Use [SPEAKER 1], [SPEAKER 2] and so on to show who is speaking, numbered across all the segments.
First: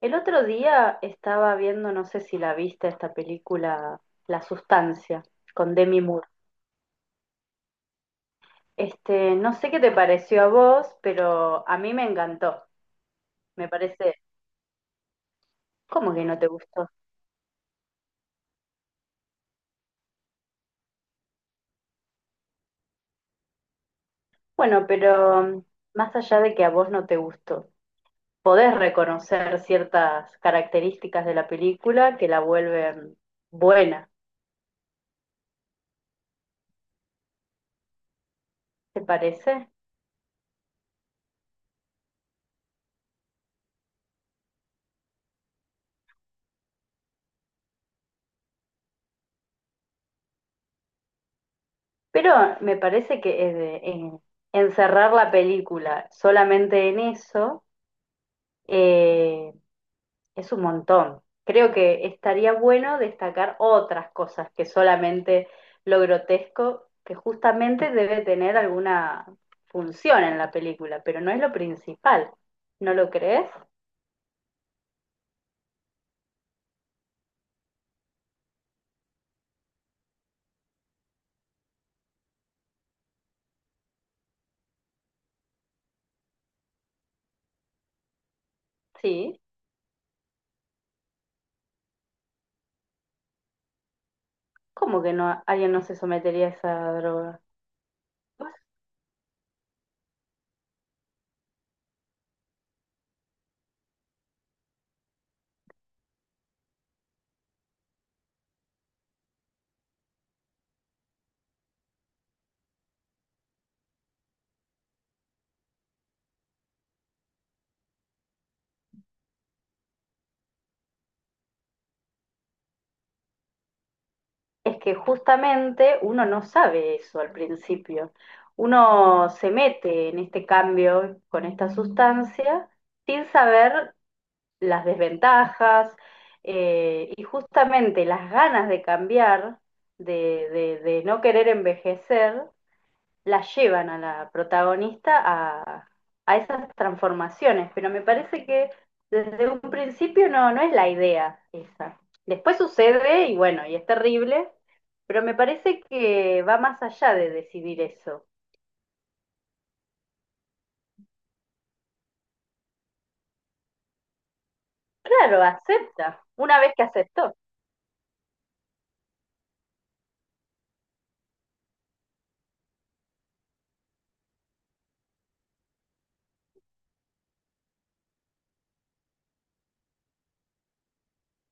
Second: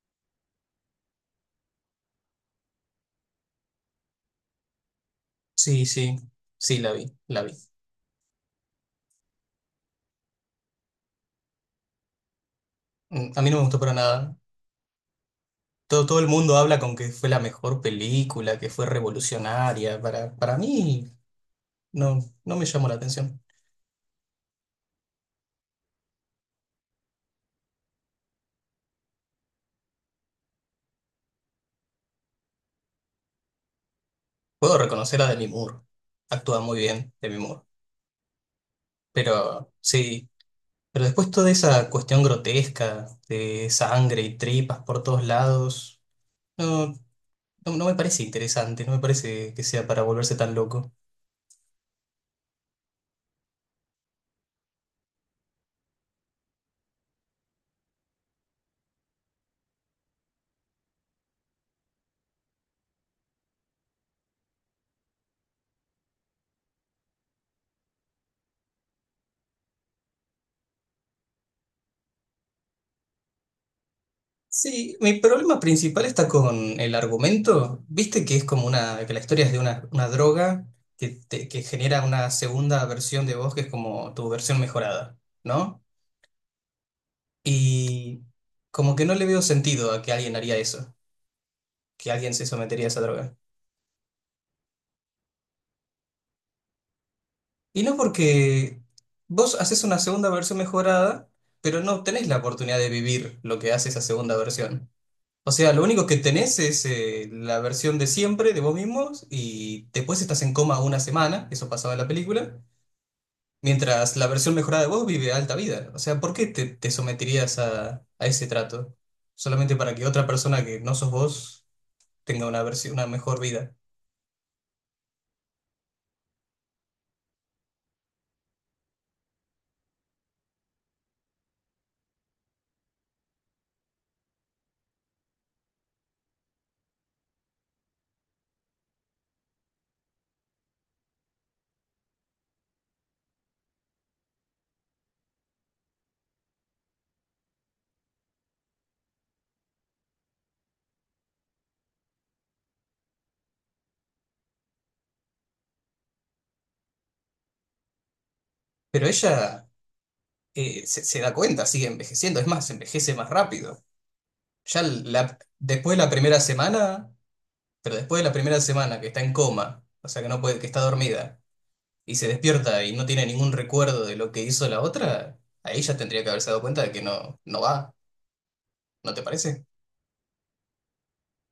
[SPEAKER 1] El otro día estaba viendo, no sé si la viste, esta película La Sustancia, con
[SPEAKER 2] Sí,
[SPEAKER 1] Demi
[SPEAKER 2] sí,
[SPEAKER 1] Moore.
[SPEAKER 2] sí, la vi, la vi.
[SPEAKER 1] Este, no sé qué te pareció a vos, pero a mí me encantó.
[SPEAKER 2] A mí no me
[SPEAKER 1] Me
[SPEAKER 2] gustó para
[SPEAKER 1] parece,
[SPEAKER 2] nada. Todo,
[SPEAKER 1] ¿cómo
[SPEAKER 2] todo
[SPEAKER 1] que
[SPEAKER 2] el
[SPEAKER 1] no te
[SPEAKER 2] mundo habla
[SPEAKER 1] gustó?
[SPEAKER 2] con que fue la mejor película, que fue revolucionaria. Para mí no, no me llamó la atención.
[SPEAKER 1] Bueno, pero más allá de que a vos no te gustó, podés reconocer ciertas características de la película que la vuelven buena,
[SPEAKER 2] Puedo reconocer a Demi Moore. Actúa muy bien Demi Moore.
[SPEAKER 1] ¿te parece?
[SPEAKER 2] Pero sí, pero después toda esa cuestión grotesca de sangre y tripas por todos lados, no, no, no me parece interesante, no me parece que sea para volverse tan loco.
[SPEAKER 1] Pero me parece que encerrar la película solamente en eso, eh, es un montón. Creo que estaría bueno destacar otras cosas que solamente lo grotesco, que justamente debe tener alguna función en la película, pero no es lo principal. ¿No lo crees?
[SPEAKER 2] Sí, mi problema principal está con el argumento. Viste que es como una, que la historia es de una droga que genera una segunda versión de vos que es como tu versión mejorada, ¿no? Y como que no le
[SPEAKER 1] Sí.
[SPEAKER 2] veo sentido a que alguien haría eso, que alguien se sometería a esa droga.
[SPEAKER 1] ¿Cómo que no alguien no se sometería a esa droga?
[SPEAKER 2] Y no porque vos haces una segunda versión mejorada, pero no tenés la oportunidad de vivir lo que hace esa segunda versión. O sea, lo único que tenés es la versión de siempre de vos mismos y después estás en coma una semana, eso pasaba en la película, mientras la versión mejorada de vos vive alta vida. O sea, ¿por qué te someterías a ese trato? Solamente para que otra persona que no sos vos tenga una versión, una mejor vida.
[SPEAKER 1] Es que justamente uno no sabe eso al principio. Uno se mete en este cambio con esta sustancia sin saber las desventajas y justamente las ganas de cambiar, de no querer envejecer, las llevan a la protagonista a esas transformaciones. Pero me parece que desde un principio no, no es la idea esa. Después sucede y bueno, y es terrible, pero me parece que va más allá de decidir eso.
[SPEAKER 2] Pero ella se da cuenta, sigue envejeciendo, es más, envejece más rápido. Ya la-
[SPEAKER 1] Claro,
[SPEAKER 2] después de la
[SPEAKER 1] acepta,
[SPEAKER 2] primera
[SPEAKER 1] una vez que
[SPEAKER 2] semana,
[SPEAKER 1] aceptó.
[SPEAKER 2] pero después de la primera semana que está en coma, o sea que no puede, que está dormida y se despierta y no tiene ningún recuerdo de lo que hizo la otra, ahí ya tendría que haberse dado cuenta de que no, no va, ¿no te parece?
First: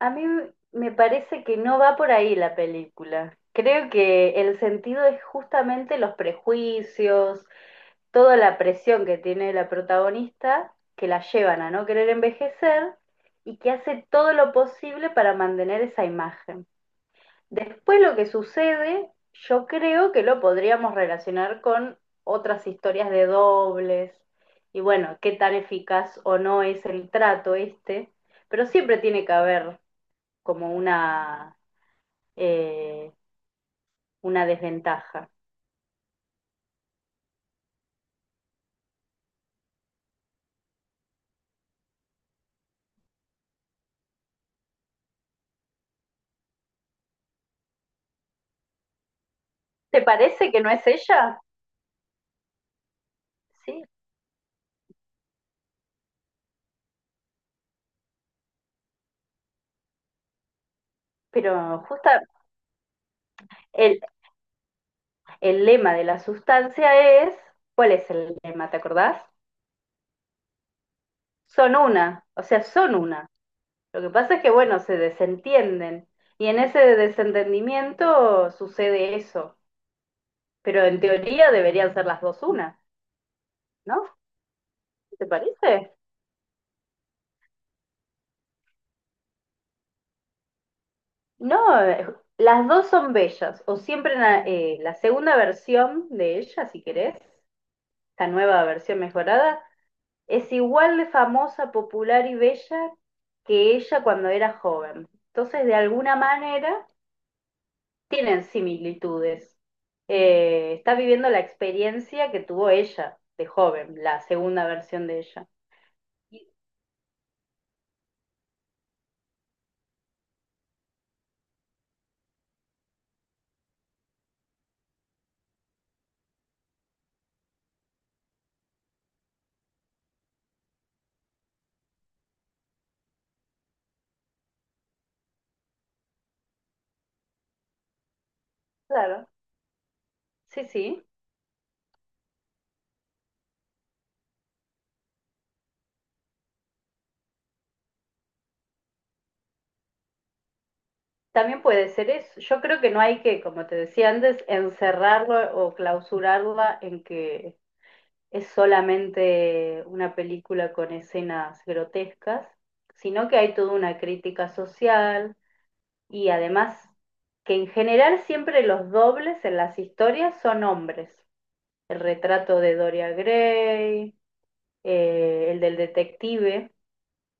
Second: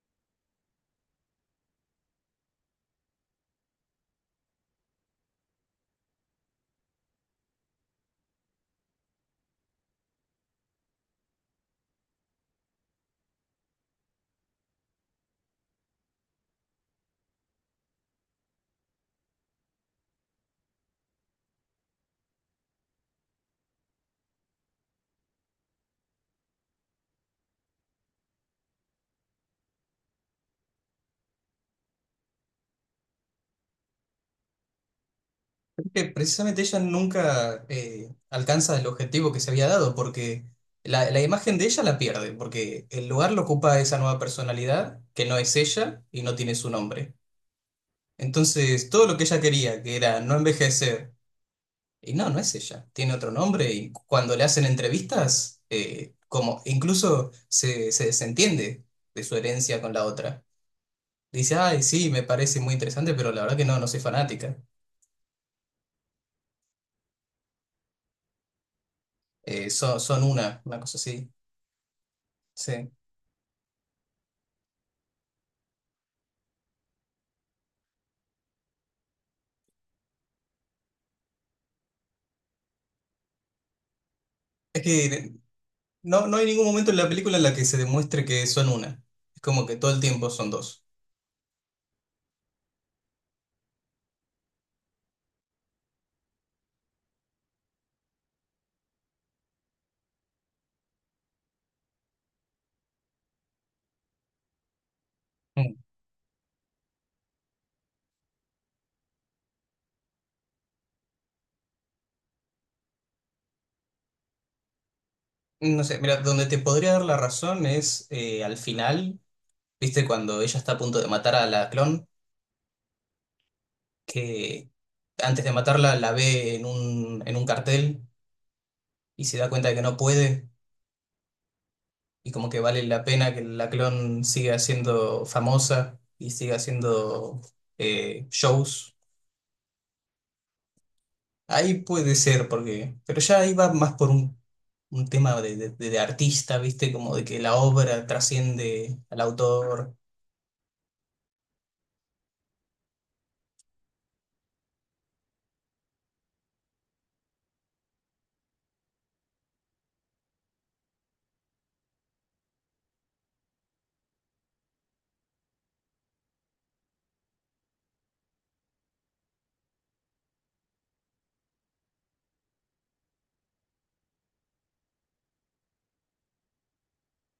[SPEAKER 1] A mí me parece que no va por ahí la película. Creo que el sentido es justamente los prejuicios, toda la presión que tiene la protagonista, que la llevan a no querer envejecer y que hace todo lo posible para mantener esa imagen. Después lo que sucede, yo creo que lo podríamos relacionar con otras historias de dobles y bueno, qué tan eficaz o no es el trato este, pero siempre tiene que haber como eh, una desventaja.
[SPEAKER 2] Que precisamente ella nunca alcanza el objetivo que se había dado, porque la imagen de ella la pierde, porque el lugar lo ocupa esa nueva personalidad que no es ella y no tiene su nombre. Entonces, todo lo que ella quería, que
[SPEAKER 1] ¿Te
[SPEAKER 2] era no
[SPEAKER 1] parece que no es
[SPEAKER 2] envejecer,
[SPEAKER 1] ella?
[SPEAKER 2] y no, no es ella, tiene otro nombre
[SPEAKER 1] Sí,
[SPEAKER 2] y cuando le hacen entrevistas, como incluso se desentiende de su herencia con la otra. Dice, ay,
[SPEAKER 1] pero
[SPEAKER 2] sí,
[SPEAKER 1] justa
[SPEAKER 2] me parece muy interesante, pero la verdad que no, no soy
[SPEAKER 1] el,
[SPEAKER 2] fanática.
[SPEAKER 1] el lema de la sustancia es, ¿cuál es el lema? ¿Te acordás?
[SPEAKER 2] Son una cosa así.
[SPEAKER 1] Son una, o sea,
[SPEAKER 2] Sí.
[SPEAKER 1] son una. Lo que pasa es que, bueno, se desentienden y en ese desentendimiento sucede eso. Pero en teoría deberían ser las dos una, ¿no?
[SPEAKER 2] Es que
[SPEAKER 1] ¿Te parece?
[SPEAKER 2] no, no hay ningún momento en la película en la que se demuestre que son una. Es como que todo el tiempo son dos.
[SPEAKER 1] No, las dos son bellas, o siempre en la, la segunda versión de ella, si querés, esta nueva versión mejorada, es igual de famosa, popular y bella que ella cuando era joven. Entonces,
[SPEAKER 2] Mm.
[SPEAKER 1] de alguna manera, tienen similitudes. Está viviendo la experiencia que tuvo ella de joven, la segunda versión de ella.
[SPEAKER 2] No sé, mira, donde
[SPEAKER 1] Y,
[SPEAKER 2] te podría dar la razón es al final, viste, cuando ella está a punto de matar a la clon, que antes de matarla la ve en un cartel y se da cuenta de que no puede y como que vale la pena que la clon siga siendo famosa y siga haciendo shows.
[SPEAKER 1] claro, sí, sí.
[SPEAKER 2] Ahí puede ser, porque, pero ya ahí va más por un tema de artista, ¿viste? Como de que la obra trasciende al autor.
[SPEAKER 1] También puede ser eso. Yo creo que no hay que, como te decía antes, encerrarlo o clausurarla en que es solamente una película con escenas grotescas, sino que hay toda una crítica social y además que en general siempre los dobles en las historias son hombres. El retrato de Doria Gray, el del detective,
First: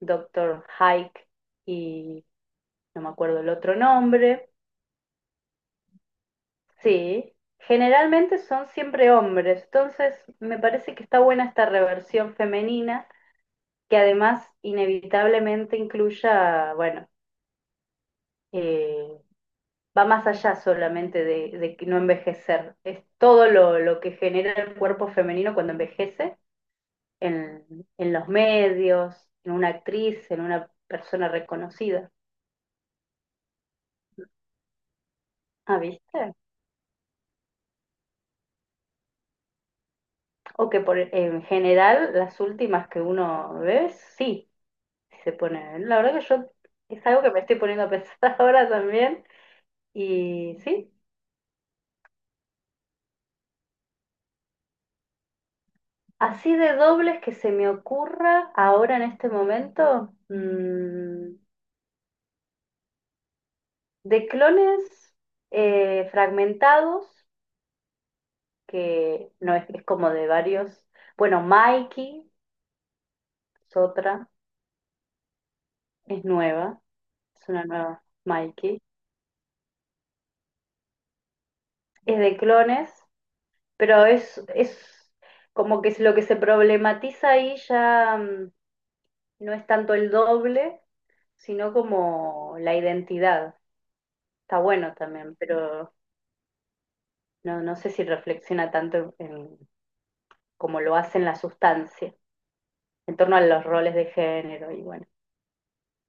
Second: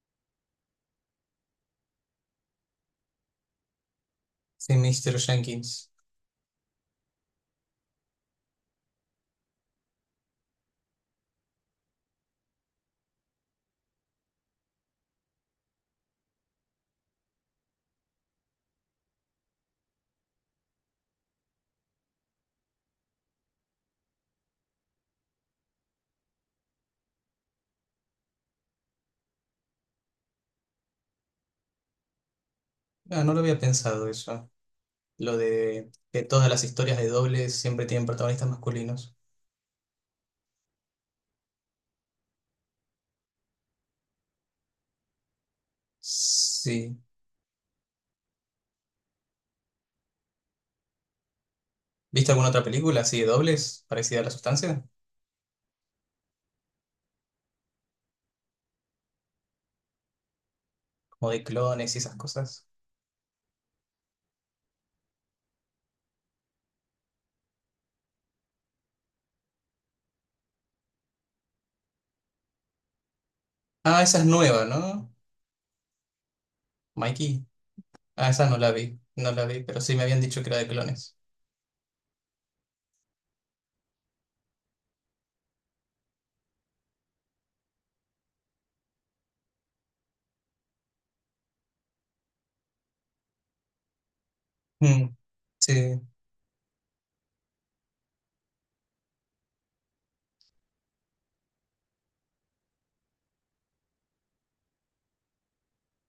[SPEAKER 1] Doctor Hike y no me acuerdo el otro nombre.
[SPEAKER 2] Sí, Mr. Jenkins.
[SPEAKER 1] Sí, generalmente son siempre hombres, entonces me parece que está buena esta reversión femenina que además inevitablemente incluya, bueno, eh, va más allá solamente de que no envejecer, es todo lo que genera el cuerpo femenino cuando envejece en, en los medios, en una actriz, en una persona reconocida.
[SPEAKER 2] Ah, no lo había pensado eso. Lo
[SPEAKER 1] Ah,
[SPEAKER 2] de que
[SPEAKER 1] ¿viste?
[SPEAKER 2] todas las historias de dobles siempre tienen protagonistas masculinos.
[SPEAKER 1] O que por, en general las últimas que uno ve, sí, se pone. La verdad que yo
[SPEAKER 2] Sí.
[SPEAKER 1] es algo que me estoy poniendo a pensar ahora también. Y sí,
[SPEAKER 2] ¿Viste alguna otra película así de dobles, parecida a La Sustancia?
[SPEAKER 1] así de dobles que se me ocurra ahora en este momento,
[SPEAKER 2] Como de clones y esas cosas.
[SPEAKER 1] de clones fragmentados, que no es, es como de varios. Bueno, Mikey es
[SPEAKER 2] Ah, esa es
[SPEAKER 1] otra,
[SPEAKER 2] nueva, ¿no?
[SPEAKER 1] es nueva,
[SPEAKER 2] Mikey.
[SPEAKER 1] es una nueva
[SPEAKER 2] Ah, esa no la
[SPEAKER 1] Mikey.
[SPEAKER 2] vi, no la vi, pero sí me habían dicho que era de clones.
[SPEAKER 1] Es de clones, pero es como que es lo que se problematiza ahí ya no es tanto el doble, sino como la identidad. Está bueno
[SPEAKER 2] Mm,
[SPEAKER 1] también, pero
[SPEAKER 2] sí,
[SPEAKER 1] no, no sé si reflexiona tanto en, como lo hace en la sustancia, en torno a los roles de género y bueno.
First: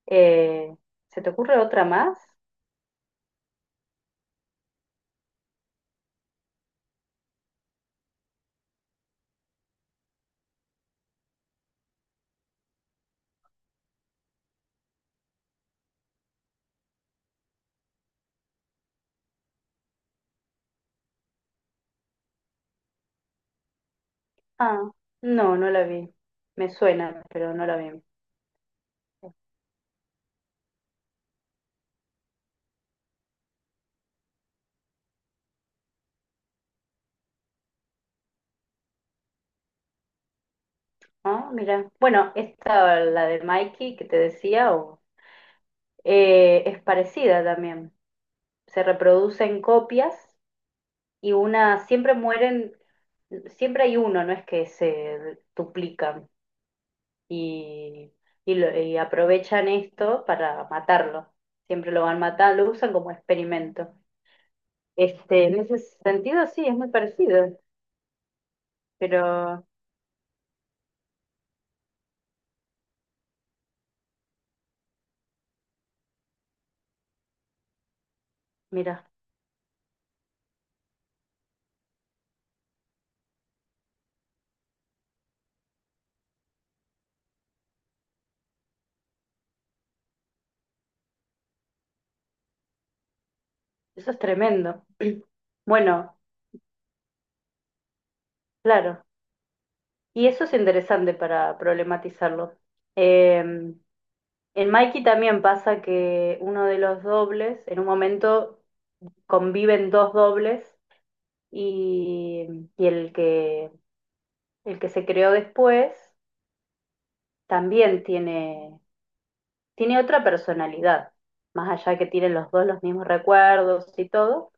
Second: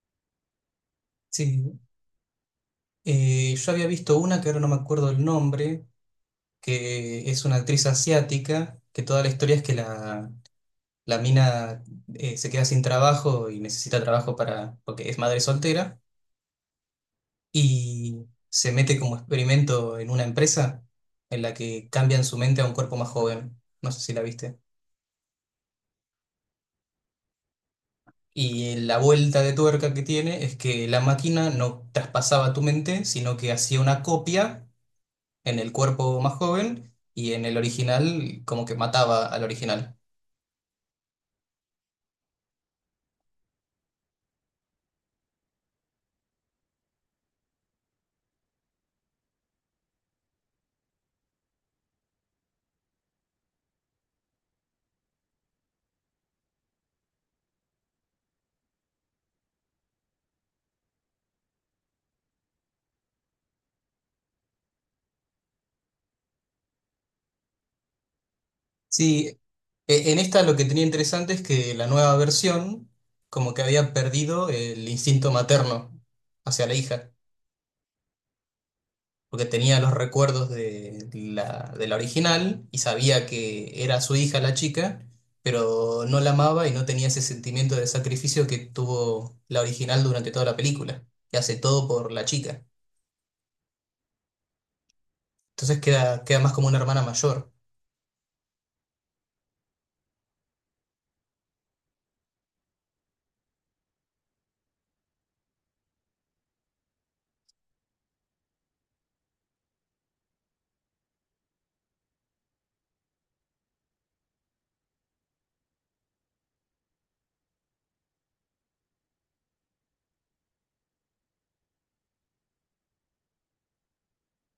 [SPEAKER 1] Eh, ¿Se te ocurre
[SPEAKER 2] sí.
[SPEAKER 1] otra más?
[SPEAKER 2] Yo había visto una que ahora no me acuerdo el nombre, que es una actriz asiática, que toda la historia es que la mina se queda sin trabajo y necesita trabajo para, porque es madre soltera, y se mete como experimento en una empresa en la que cambian su mente a un cuerpo más joven. No sé si la viste.
[SPEAKER 1] Ah, no, no la vi. Me suena, pero no la vi.
[SPEAKER 2] Y la vuelta de tuerca que tiene es que la máquina no traspasaba tu mente, sino que hacía una copia en el cuerpo más joven y en el original como que mataba al original.
[SPEAKER 1] Ah, mira. Bueno, esta, la de Mikey que te decía, es parecida también. Se reproducen copias y una, siempre mueren, siempre hay uno, no es que se duplican. Y, y aprovechan esto para matarlo. Siempre lo van matando, lo usan como experimento. Este, en ese sentido sí, es muy parecido,
[SPEAKER 2] Sí,
[SPEAKER 1] pero
[SPEAKER 2] e- en esta lo que tenía interesante es que la nueva versión como que había perdido el instinto materno hacia la hija,
[SPEAKER 1] mira,
[SPEAKER 2] porque tenía los recuerdos de la original y sabía que era su hija la chica, pero no la amaba y no tenía ese sentimiento de sacrificio que tuvo la original durante toda la película, que hace todo por la chica.
[SPEAKER 1] eso es tremendo.
[SPEAKER 2] Entonces
[SPEAKER 1] Bueno,
[SPEAKER 2] queda más como una hermana mayor.
[SPEAKER 1] claro, y eso es interesante para problematizarlo. Eh, en Mikey también pasa que uno de los dobles, en un momento conviven dos dobles y, y el que, el que se creó después también tiene, tiene otra personalidad, más allá que tienen los dos los mismos recuerdos y todo,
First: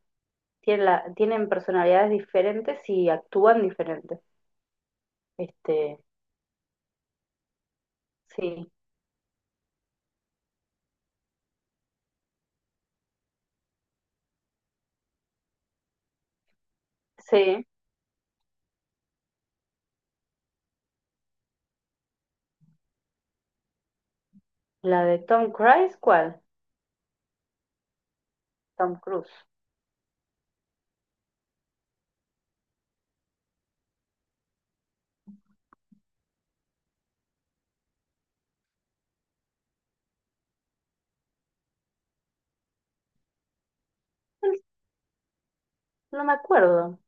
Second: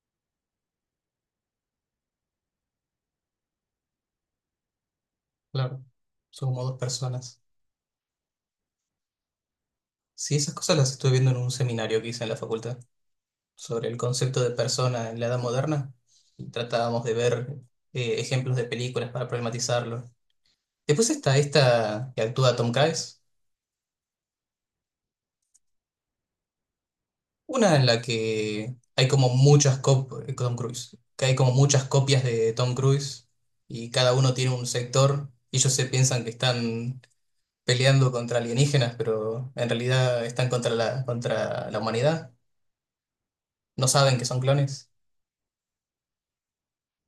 [SPEAKER 1] tienen personalidades diferentes y actúan diferentes.
[SPEAKER 2] Claro,
[SPEAKER 1] Este,
[SPEAKER 2] son como dos personas.
[SPEAKER 1] sí,
[SPEAKER 2] Sí, esas cosas las estuve viendo en un seminario que hice en la facultad sobre el concepto de persona en la edad moderna. Y tratábamos de ver
[SPEAKER 1] sí.
[SPEAKER 2] ejemplos de películas para problematizarlo. Después está esta que actúa Tom Cruise,
[SPEAKER 1] La de Tom Cruise, ¿cuál?
[SPEAKER 2] una en la que
[SPEAKER 1] Tom
[SPEAKER 2] hay como
[SPEAKER 1] Cruise.
[SPEAKER 2] muchas copias, Tom Cruise, que hay como muchas copias de Tom Cruise, y cada uno tiene un sector y ellos se piensan que están peleando contra alienígenas, pero en realidad están contra la humanidad. No saben que son
[SPEAKER 1] No,
[SPEAKER 2] clones.
[SPEAKER 1] no me acuerdo.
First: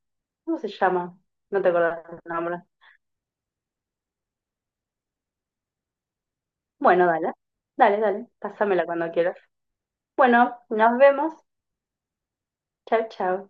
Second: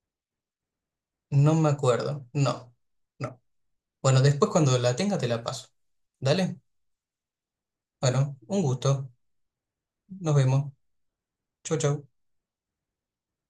[SPEAKER 1] ¿Cómo se llama?
[SPEAKER 2] No
[SPEAKER 1] No te
[SPEAKER 2] me
[SPEAKER 1] acuerdas
[SPEAKER 2] acuerdo.
[SPEAKER 1] el nombre.
[SPEAKER 2] No, no. Bueno, después cuando la tenga te la paso. Dale.
[SPEAKER 1] Bueno, dale. Dale, dale.
[SPEAKER 2] Bueno, un
[SPEAKER 1] Pásamela
[SPEAKER 2] gusto.
[SPEAKER 1] cuando quieras.
[SPEAKER 2] Nos
[SPEAKER 1] Bueno,
[SPEAKER 2] vemos.
[SPEAKER 1] nos vemos.
[SPEAKER 2] Chau, chau.
[SPEAKER 1] Chao, chao.